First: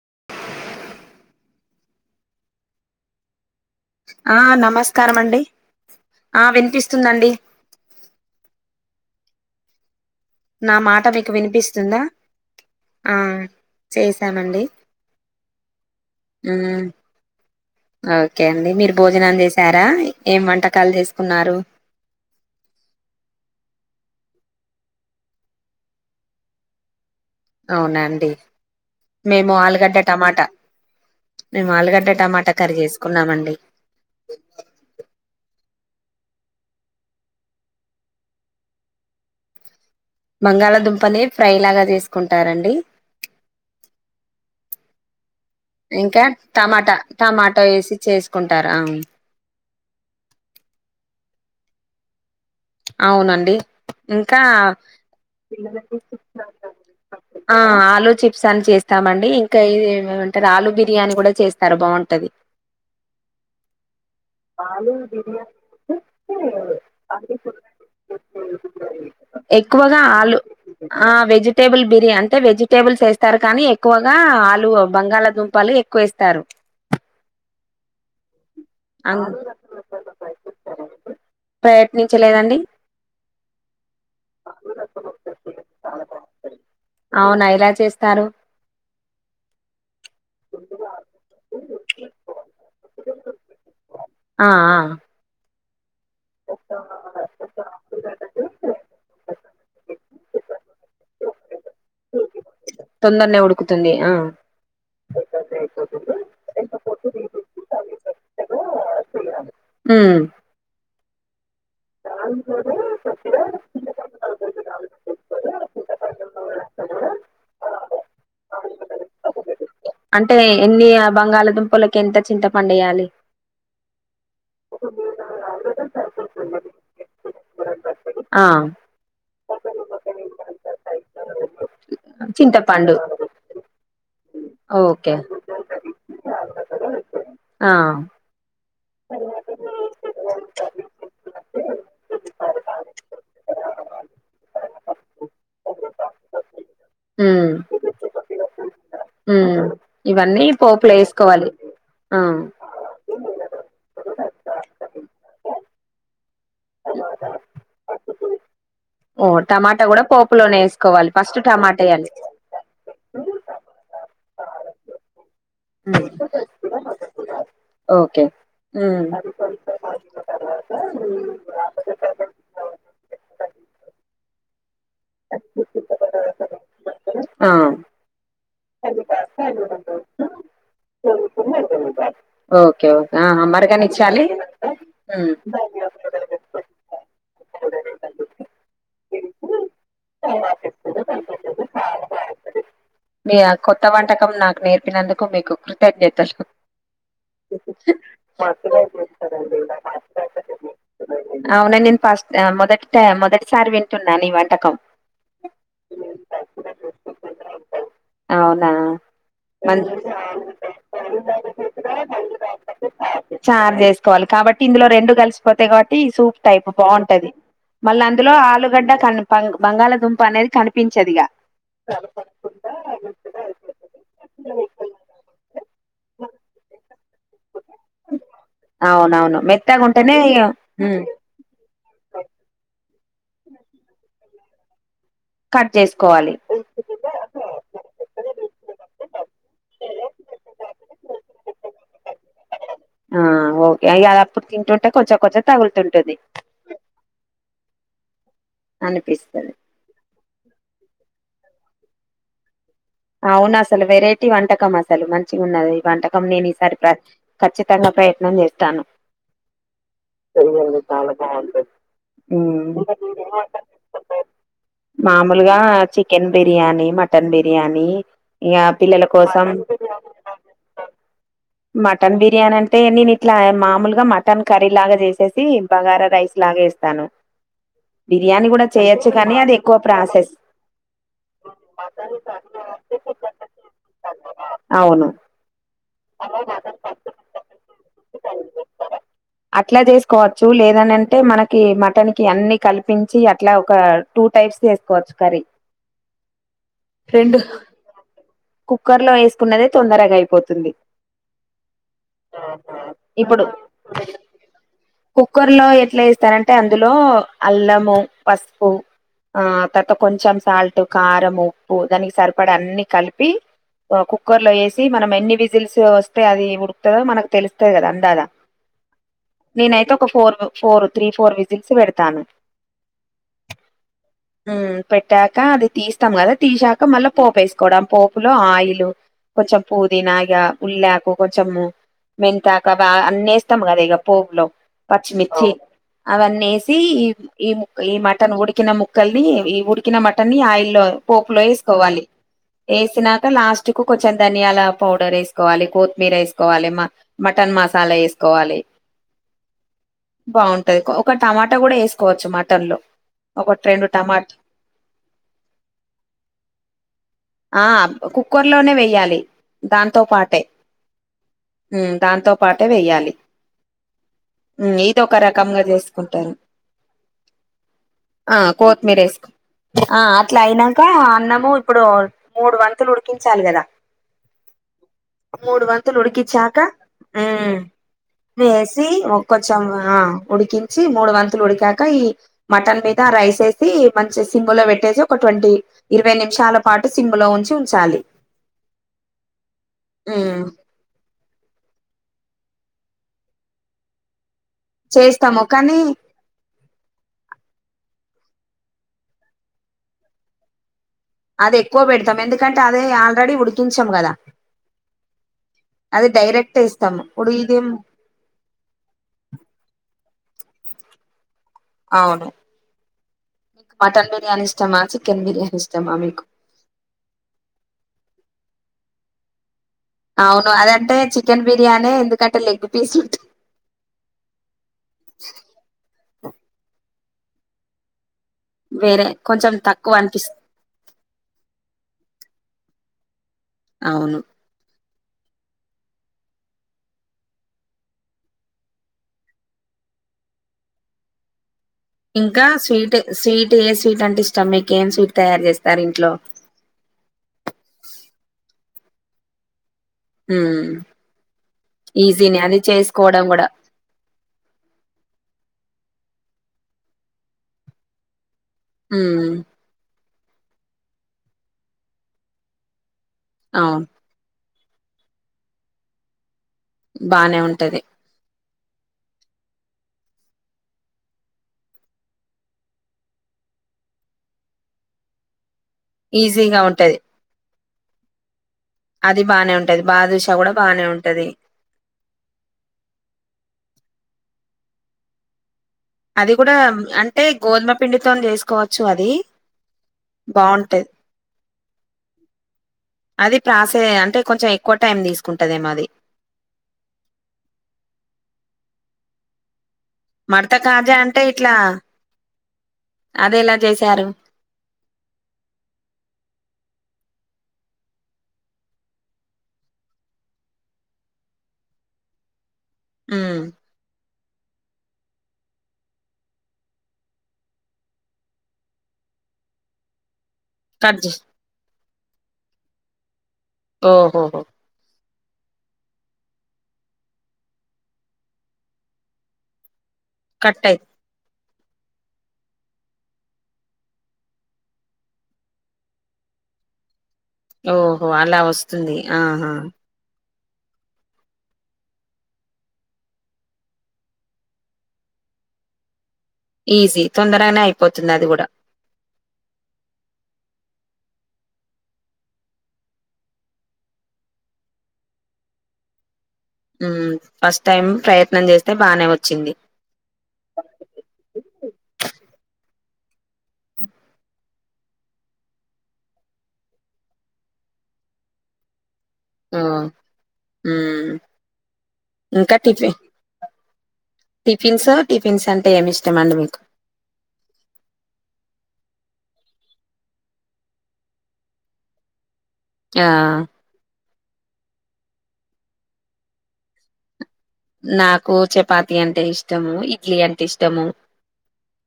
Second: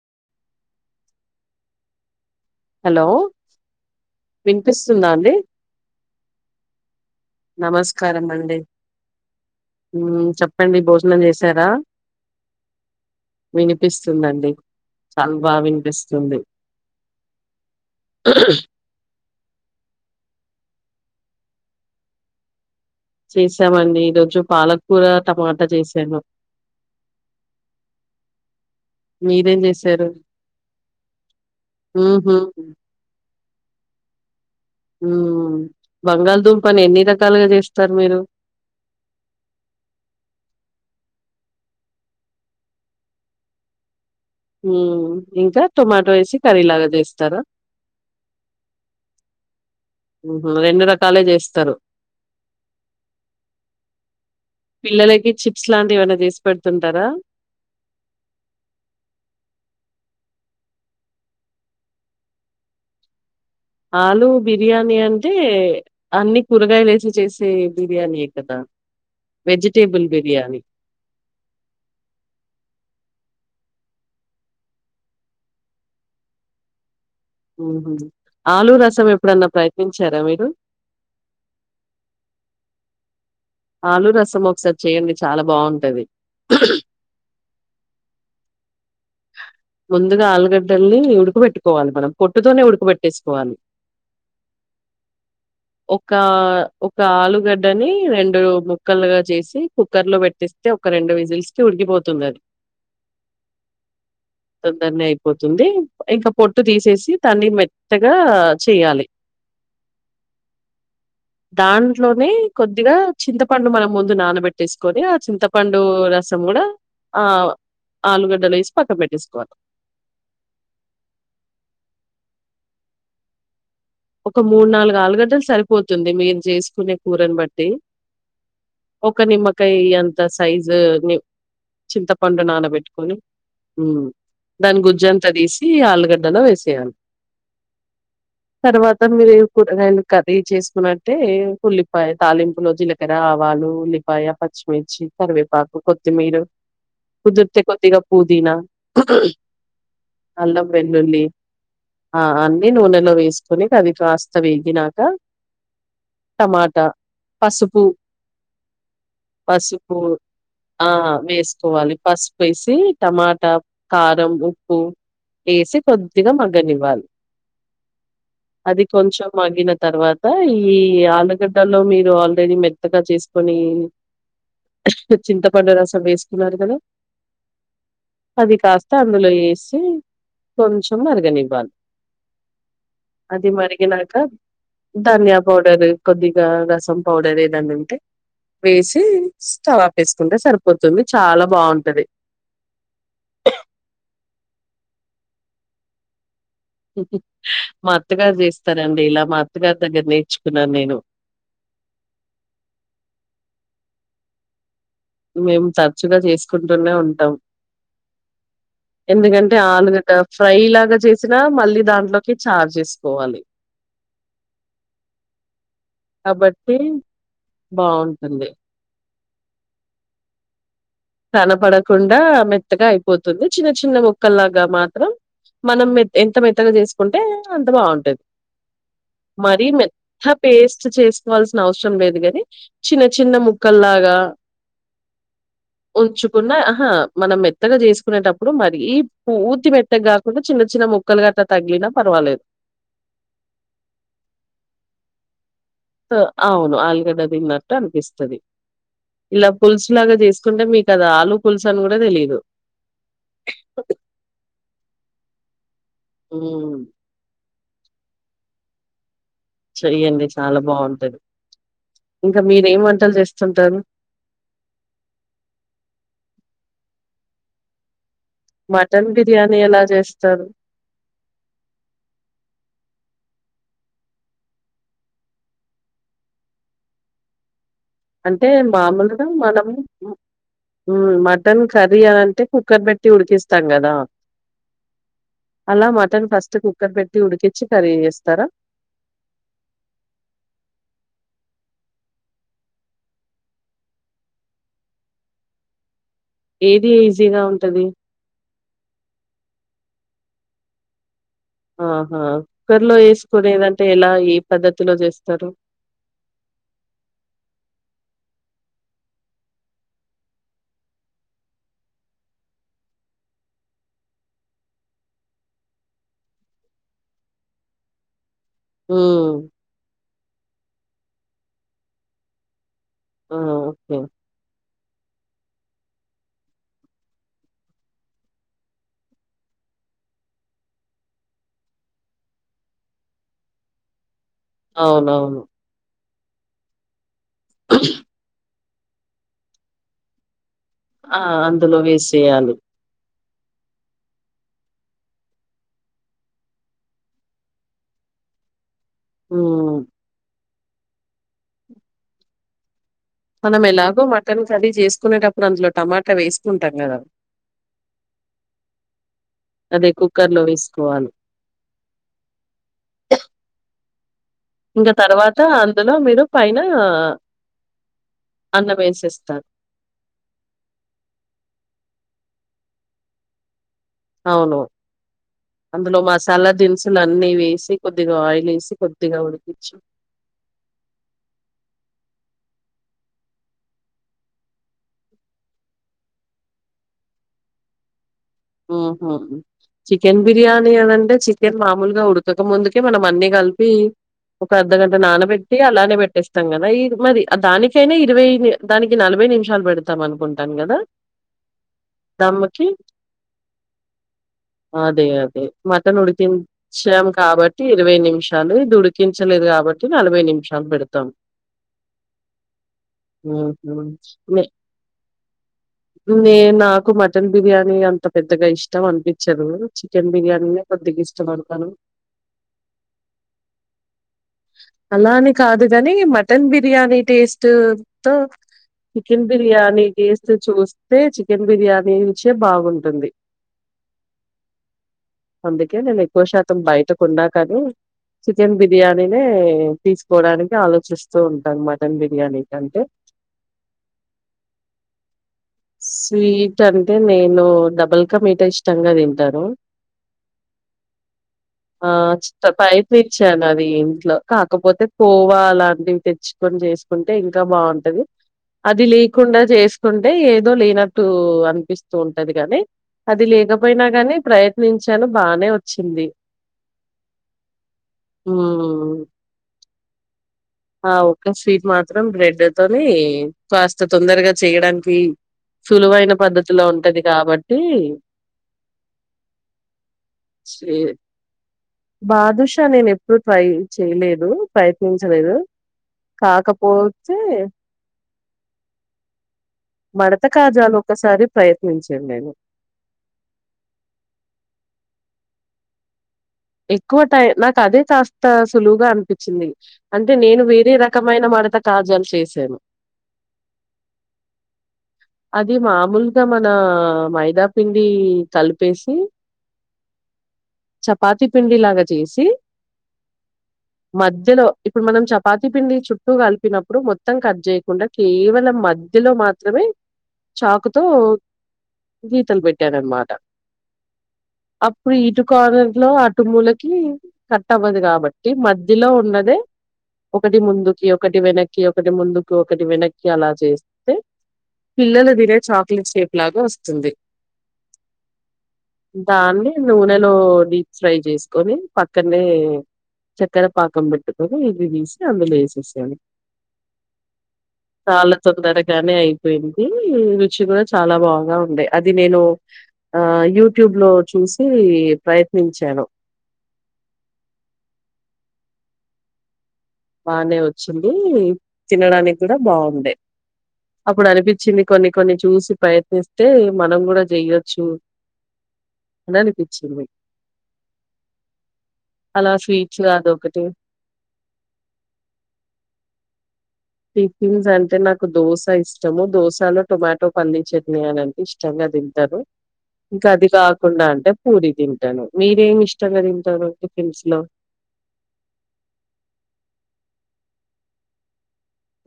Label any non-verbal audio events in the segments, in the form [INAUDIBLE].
[INAUDIBLE] Hello ఆ వినిపిస్తుందా నమస్కారం అండి ఆ వినిపిస్తుందండి నమస్కారమండి ఉమ్ నా చెప్పండి మాట భోజనం మీకు చేసారా వినిపిస్తుందా ఆ వినిపిస్తుందండి చేసామండి చాలా బాగా వినిపిస్తుంది మ్మ్ ఓకే అండి మీరు భోజనం చేసారా ఏం వంట కాళ తీసుకున్నారు చేసామండి ఈరోజు పాలకకూర టమాటా చేసాను అవునండి మేము మీరేం ఆలుగాడ్డ చేసారు టమాటా మేము ఆలుగడ్డ మ్మ్ హ్మ్ టమాటా కర్రీ చేసుకున్నామండి ఉ బంగాళాదుంప ఎన్ని రకాలుగా చేస్తారు మీరు [INAUDIBLE] బంగాళదుంపనే ఫ్రై లాగా తీసుకుంటారండి మ్మ్ ఇంకా టొమాటో ఇంకా వేసి కర్రీ లాగా టమాటా చేస్తారా టమాటా వేసి చేసుకుంటార మ్ రెండు రకాలే చేస్తారు అవునండి ఇంకా పిల్లలకి చిప్స్ లాంటివి ఏమైనా చేసి పెడుతుంటారా ఆ ఆలూ చిప్స్ అని చేస్తామండి ఇంకా ఇది ఏ టారు ఆలుూ బిర్యానీ కూడా చేస్తారు బాగుంటది ఆలు ఆలు బిర్యానీ అంటే బిర్యానీ అన్ని కూరగాయలు వేసి అన్ని చేసే బిర్యానీ ఎ కదా ఎక్కువగా వెజిటేబుల్ ఆలు బిర్యానీ. ఆ వెజిటేబుల్ బిర్యా అంటే వెజిటేబుల్స్ వేస్త స్తారు కానీ ఎక్కువగా ఆలు బంగాళాదుంపలు ఎక్కువ ఎస్తారు అహ ఆలు రసం ఎప్పుడన్నా ప్రయత్నించారా మీరు లేదండి ఆలు రసం ఒకసారి చేయండి చాలా బాగుంటది నా ఎలా చేస్తారు ముందుగా ఆలుగడ్డల్ని ఉడకబెట్టుకోవాలి మనం. పొట్టుతోనే ఉడకబెట్టేసుకోవాలి. ఆ ఆ ఒక ఒక ఆలుగడ్డని రెండు ముక్కలుగా చేసి కుక్కర్ లో పెట్టిస్తే ఒక రెండు విజిల్స్త ఉరిగిపోతుంది అది తొందర్నే ఉడుకుతుంది ఆ తొందర్నే అయిపోతుంది ఇంకా పొట్టు తీసేసి దాన్ని మెత్తగా చేయ్యలి మ్ ఆ దాంట్లోనే కొద్దిగా చింతపండు మనం ముందు నానబెట్టేసుకొని ఆ చింతపండు రసం కూడా ఆ ఆలుగడ్డలో ఎసి పక్కకు పెట్టేసుకోవాలి అంటే ఎన్ని బంగాళాదుంపలకి ఎంత చింత పండువేయాలి ఒక మూడు నాలుగు ఆలుగడ్డలు సరిపోతుంది మీరు చేసుకునే కూరను బట్టి ఆ ఒక నిమ్మకాయి అంత సైజు నిం చింతపండు నానబెట్టుకొని మ్ దాని ఓకే గుజ్జంతా తీసి ఆలు గడ్డలో వేసేయాలి ఆ తర్వాత మీరు కుడా కర్రీ చేసుకున్నంటే ఉల్లిపాయ తాలింపులో జీలకర రావాల్ లు ఉల్లిపాయ పచ్చిమిర్చి కరివేపాకు కొత్తిమీరు ఉమ్ కుదిర్తే కొద్దిగా పూదినా ఉమ్ ఇవన్నీ అల్లం పోపులో వెల్లుల్లి వేసుకోవాలి ఆ అన్నిీ నునెలో వేస్ కొని అది కాస్త వేగినాక టమాటా పసుపు ఓ టమాటా పసుపు కూడా పోపులోనే ఆ వేసుకోవాలి ఫస్ట్ టమాటా వేసుకోవాలి వేయాలి పసుపు వేసి టమాటా కారం ఉప్పు వేసి కొద్దిగా మగ్గనివ్వాలి ఓకే అది కొంచెం మగ్గిన తర్వాత ఈ ఆలుగడ్డలో మీ రు ఆల్రెడీ మెత్తగా చేసుకొని చింతపండు రసం వేసుకున్నారు కదా ఆ అది కాస్త అందులో వేసి కొంచెం మరుగనివ్వాలి ఓకే ఓకే అది మరిగినాక మరగనిచ్చాలి ధనియా పౌడరు కొద్దిగా రసం పౌడర్ ఏదన్న ఉంటే వేసి స్టవ్ ఆపేసుకుంటే సరిపోతుంది చాలా బాగుంటది మీ కొత్త వంటకం నాకు నేర్పినందుకు మీకు కృతజ్ఞతలు కదా మా అత్తగారు చేస్తారండి ఇలా మా అండి అత్తగారి మాగా దగ్గర మాగా నేర్చుకున్నాను నేను. ఆ అవున నేను ఫస్ట్ మొదటి మొదటిసారి వింటున్నా ఈ వంటకం మేము తరచుగా చేసుకుంటూనే ఉంటాం అవునా ఎందుకంటే మ ఆలుగడ్డ ఫ్రై లాగా చేసి వచ్చినా మళ్ళీ దాంట్లోకి ఛార్జెస్ చార్ చేసుకోవాలి కాబట్టి ఇందులో రెండు కలిసిపోతాయి కాబట్టి ఈ సూప్ టైప్ కాబట్టి బాగుంటది మళ్ళ అందులో బావుంటుంది. ఆలుగడ్డ కని బంగాళదుంప అనేది కనిపి కనపడకుండా మెత్తగా అయిపోతుంది చిన్న చిన్న మొక్కల్లాగా మాత్రం మనం మె ఎంత మెత్తగా చేసు అంత బాగుంటది అవునవును మరి మెత్తగా ఉంటేనే మెత్త పేస్ట్ హ్మ్ చేసుకోవాల్సిన అవసరం లేదు గాని చిన్న చిన్న ముక్కల్లాగా కట్ చేసుకోవాలి ఉంచుకున్న ఆహా మనం మెత్తగా చేసుకునేటప్పుడు మరీ పూర్తి మెత్తగాకుండా చిన్న చిన్న కుక్కలు గట్ట తగ్గినా పర్వాలేదు ఆ ఓకే అయిదప్పుడు తింటుంటే కొంచెం కొంచం అవును ఆలుగడ్డ దిన్నట్ అనిపిత్తది ఇలా అనిపిస్తది పులుసు లాగా చేసుకుంటే మీకు అది ఆలు పుల్సు అని కూడా తెలీదు అవును అసలు వెరైటీ వంటకం అసలు మంచిగ ఉన్నది ఈ వంటకం నేను ఈసారి హ్మ్. ఖచ్చిత ప్రయత్నం చేత్తాను చెయ్యండి. చాలా బావుంటది. ఇంకా ఊమ్ మీరేం వంటలు జేస్తుంటారు? మామూలుగా చికెన్ బ బిర్యానీ మటన్ బిర్యానీ ఇగ పిల్లల మటన్ కోసం బిర్యానీ ఎలా జేస్తారు? మటన్ బిర్యానీ అంటే నేను ఇట్లా మామూలుగా మటన్ కర్రీ లాగా చేసేసి బగారా రైస్ లా అలాగేస్తాను అంటే మామూలుగా కానీ అది మనం ఎక్కువ ప్రాసెస్ ఉ మటన్ కర్రీ అని అంటే కుక్కర్ పెట్టి ఉడికిస్తాం కదా అవును అలా మటన్ ఫస్ట్ కుక్కర్ పెట్టి ఉడికిచ్చి కర్రీ చేస్తరా అట్లా చేసుకోవచ్చు లేదు అని అంటే మనకు కి మటన్ కి అన్ని కల్పించి అట్ల ఒక టూ టైప్స్ చేసుకోవచ్చు కర్రీ ఏది రెండు ఈజీగా ఉంటది? కుక్కర్లో వేసుకున్నదే తొందరగా అయిపోతది ఆహా కుక్కర్లో ఇప్పుడు వేసుకునేదంటే ఎలా ఏ పద్ధతిలో చేస్తరు కుక్కర్‌లో ఎట్లా ఏస్తారంటే అందులో అల్లము పసుపు ఆ తర్వాత కొంచెం సాల్ట్ కారం ఉప్పు దానికి సరిపడ అన్ని కలిపి కుక్కర్లో వేసి మనం ఎన్ని విజిల్స్ వస్తే అది ఉడుకుతదో మనకు తెలుత్తది కదా అందదా హ్మ్. నేనైతే ఒక four four three four whistles పెడతాను ఆ! ఓకే. పె పేట్టాక అది తీస్తాం కదా తీసాక మళ్ళీ పోపు వేసుకోవడం ఆ పోపులో ఆయిల్ కొంచెం పుదీనాగా ఉల్లాకు కొంచెం మెంతాక బాగా అన్నేస్తము కద ఇ పోపులో అవునవును. పచ్చిమిర్చి అవన్నీ వేసి ఈ ఈ ఈ మటన్ ఉడికిన ము ఉక్కల్ని ఈ ఉడికిన మటన్ని ఆయిల్లో ఆ! పోపులో అందులో వేసుకోవాలి వేసేయాలి. వేసినా లాస్ట్ కు కొంచెం ధనియాల పౌడర్ వేస్ వేసుకోవాలి కొత్తిమీర వేసుకోవాలి మ మటన్ మసాలా ఎసుకోవాలి హ్మ్. బాగుంటది ఒక టమాటా కూడ వేసుకోవచ్చు మటన్ మనం ఒకటి రెండు ఎలాగో టమాటా మటన్ కర్రీ చేసుకునేటప్పుడు అందులో టమాటా వేసుకుంటాం కదా ఆ కుక్కర్ లోనే వెయ్యాలి అదే దాంతో పాట్ టె కుక్కర్‌లో వేసుకోవాలి. ఉమ్ దాంతో పాటే వెయ్యాలి ఉమ్ ఇంక ఇది ఒక తర్వాత రకంగా అందులో మీరు చేసుకుంటరు పైన ఆ అన్నం కోత్మీర్ ఏసుకొ ఏసేస్తారు. ఆ అట్లా అయినంక అన్నము ఇప్పుడు మూడు వంతులు ఉడికించాలి కదా అవును మూడు వంతులు అందులో మసాలా ఉడికిచ్చాక దినుసులు అన్నీ ఉమ్ వేసి కొద్దిగ ఆయిల్ వేసి కొద్దిగ ఒక కొంచెం ఉడికించి ఆ ఉడికించి మూడు వంతులు ఉడికాక ఈ మటన్ మీద రైస్ ఏసి మంచి సింములో పెట్టేసి ఒక ట్వంటీ ఇరవై నిమిషాల పాటు సింములో ఉన్ చుంచాలి ఉహు చికెన్ బిర్యానీ అని అంటే చికెన్ మామూలుగా ఉడుక్ కక ముందుకే మనం అన్ని కలిపి ఒక అద్దగంట చేస్తాము నానబెట్టి కానీ అలానే పెట్టేస్తాం కదా ఈ మరి దానికైనా ఇ [UNINTELLIGIBLE] దానికి నలభై నిమిషాలు పెడతాం అనుకుంటాను కదా అది ఎక్కువ పెడతాం ఎందుకంటే అదే ఆల్రెడీ ఉడికించం కదా అదే అదే మటన్ అది డైరెక్ట్ ఇస్తాము ఉడికించాం ఇప్పుడు కాబట్టి ఇదేం ఇరవై నిమిషాలు ఇది ఉడికించలేదు కాబట్ ట్టి నలభై నిమిషాలు పెడతం అవును మీకు ఉహు మటన్ నే, బిర్యానీ ఇష్టమా చికెన్ బిర్యానీ ఇష్టమా మీకు నే నాకు మటన్ బిర్యానీ అంత పెద్దగ ఇష్టం అనిపిచ్చదు చికెన్ అవును బిర్యానీనే అదంటే కొద్దిగ చికెన్ ఇష్టపడతాను బిర్యానీ ఎందుకంటే లెగ్ పీస్ ఉంటుంది అలా అని కాదు గాని మటన్ బిర్యానీ టేస్ట్ ట్ వేరే చికెన్ కొంచెం బిర్యానీ తక్కువ టేస్ట్ అనిపిస్తుంది చూస్తే చికెన్ బిర్యానీ రుచే బాగున్ టుంది అవును అందుకే నేను ఎక్కువ శాతం బయటకొన్నా కానీ చికెన్ బిర్యానీనే తీసుకోవడానికి ఆలోచిస్తూ ఉంటాను మట్ ఇంకా స్వీట్ స్వీట్ ఏ స్వీట్ అంటే ఇష్టం మీకు ఏం స్వీట్ తయారు చేస్ స్వీట్ అంటే నేను డబల్కా మీటా ఇష్టంగా తింటానూ ఉమ్మ్ ఆ చిట్టా పైప్ ఇచ్చాను కూడా అవి ఇంట్లో కాకపోతే కోవా లాంటివి తెచ్చుకొని చేసుకుంటే ఇంకా బాగుంటది అది ఉమ్ లేకుండా చేసుకుంటే ఎద్ దొ లేనట్టూ అనిపిస్తూ ఉంటది కాని అది లేకపోయినా అవును కానీ ప్రయత్ నించాను బానే ఒచ్చింది బానే ఉంటది మ్మ్ ఆ ఒక్క స్వీట్ మాత్రం బ్రెడ్ తోనీ కాస్త తొందరగా చేయడానికి సులువైన పద్ధతిలో ఉంటది కాబట్టీ అది బానే ఉంటది బాదుష కూడా చే బానే ఉంటది బాదుషా నేను ఎప్పుడు ట్రై చేయలేదు ప్రయత్నించలేదు అది కూడా కాకపోతే అంటే గోధుమ పిండితోని చేసుకోవచ్చు అది మడత కాజాలు బాగుంటది ఒకసారి ప్రయత్నించా నేను అది ప్రాసె అంటే కొంచెం ఎక్కువ టైం తీసుకుంటదేమో అది ఎక్కువ టై నాకు అదే కాస్త సులువుగా అనిపించింది అంటే నేను మడత వేరే కాజా అంటే రకమైన ఇట్లా మడత కాజాలు చేసాను అదెలా చేశారు? అది మామూలుగా మన మై దా పిండి కలిపేసి చాప్ చేపాతి పిండి లాగా చేసి ఉమ్ మధ్యలో ఇప్పుడు మనం చపాతి పిండి చుట్టూ కలిపినప్పుడు మొత్తం కట్ చేయకుండా కేవలం మధ్య లో మాత్రమే చాకుతో కట్ జేస్ గీతలు పెట్టాన అనమాట ఓహోహో కార్నర్ లో అటు మూలకి కట్ అవ్వదు కాబట్టి మధ్యలో ఉన్నదే ఒకటి కట్ అయి ముందుకి ఒకటి వెనక్కి ఒకటి ముందుకి ఒకటి వెనక్కి అలా చేస్తే పిల్లలు తినే చాక్లెట్ షేప్ లాగా వస్తుంది ఓహో! అలా వస్తుంది. ఆహా! దాన్ని నూనెలో డీప్ ఫ్రై చేసుకొని పక్కనే చేక్కర పాకం పెట్టుకొని ఇవి తీసి అందులో ఏసేసేయలీ ఈజీ తొందరగానే అయిపోతుంది చాలా అది గూడా. తొందరగానే అయిపోయిందీ రుచి కూడా చాలా బాగా ఉండే అది నేను హ యూట్యూబ్ లో చూసి ప్రయత్ త్నించాను హు ఫస్ట్ టైం ప్రయత్నం చేస్తే బానే వచ్చింది బానే వచ్చిందీ తినడానికి కూడా బావున్నాయి అప్పుడు అనిపించింది కొన్ని కొన్ని చూసి ప్రయత్నిస్తే మనం కూడా చెయొచ్చు ఆ హు అలా స్వీట్స్ లో అది ఒకటి టిఫిన్సా టిఫిన్స్ అంటే ఏమి ఇష్టం అండి మీకు టిఫిన్స్ అంటే నాకు దోస ఇష్టము దోసలో టొమాటో పల్లి చెట్ని అని అంటే ఇష్టంగా తింటానూ ఆ! ఇంకా అది కాకుండా అంటే పూరి తింటాను మీరేమి ఇష్టంగా తింటారు టిఫిన్స్ లో నాకు చపాతి అంటే ఇష్టము ఇడ్లీ అంటే ఇష్టము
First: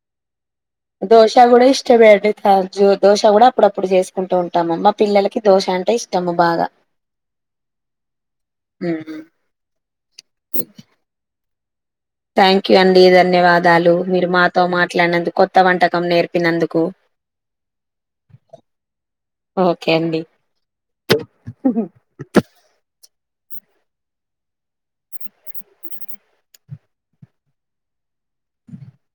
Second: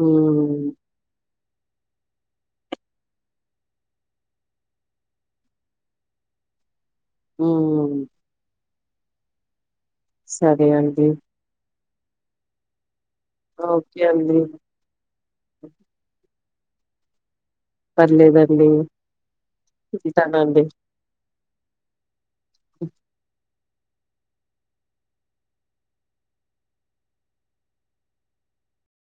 హ్మ్. దోస్ దోస్ కూడా కూడా ఇష్టం అండి దోస కూడా అప్పుడప్పుడు చేసుకుంటూ ఉంటాము మా పిల్లలకి దోస అంటే ఇష్టము బాగా ఉ ఉహు సరే అండి థ్యాంక్యూ అండి ధన్యవాదాలు ఓకే మీరు అండి. మాతో మాట్లాడినందుకు కొత్త వంటకం నేర్పు చెప్పినందుకు పర్లేదండి ఉంటాను అండి [INAUDIBLE]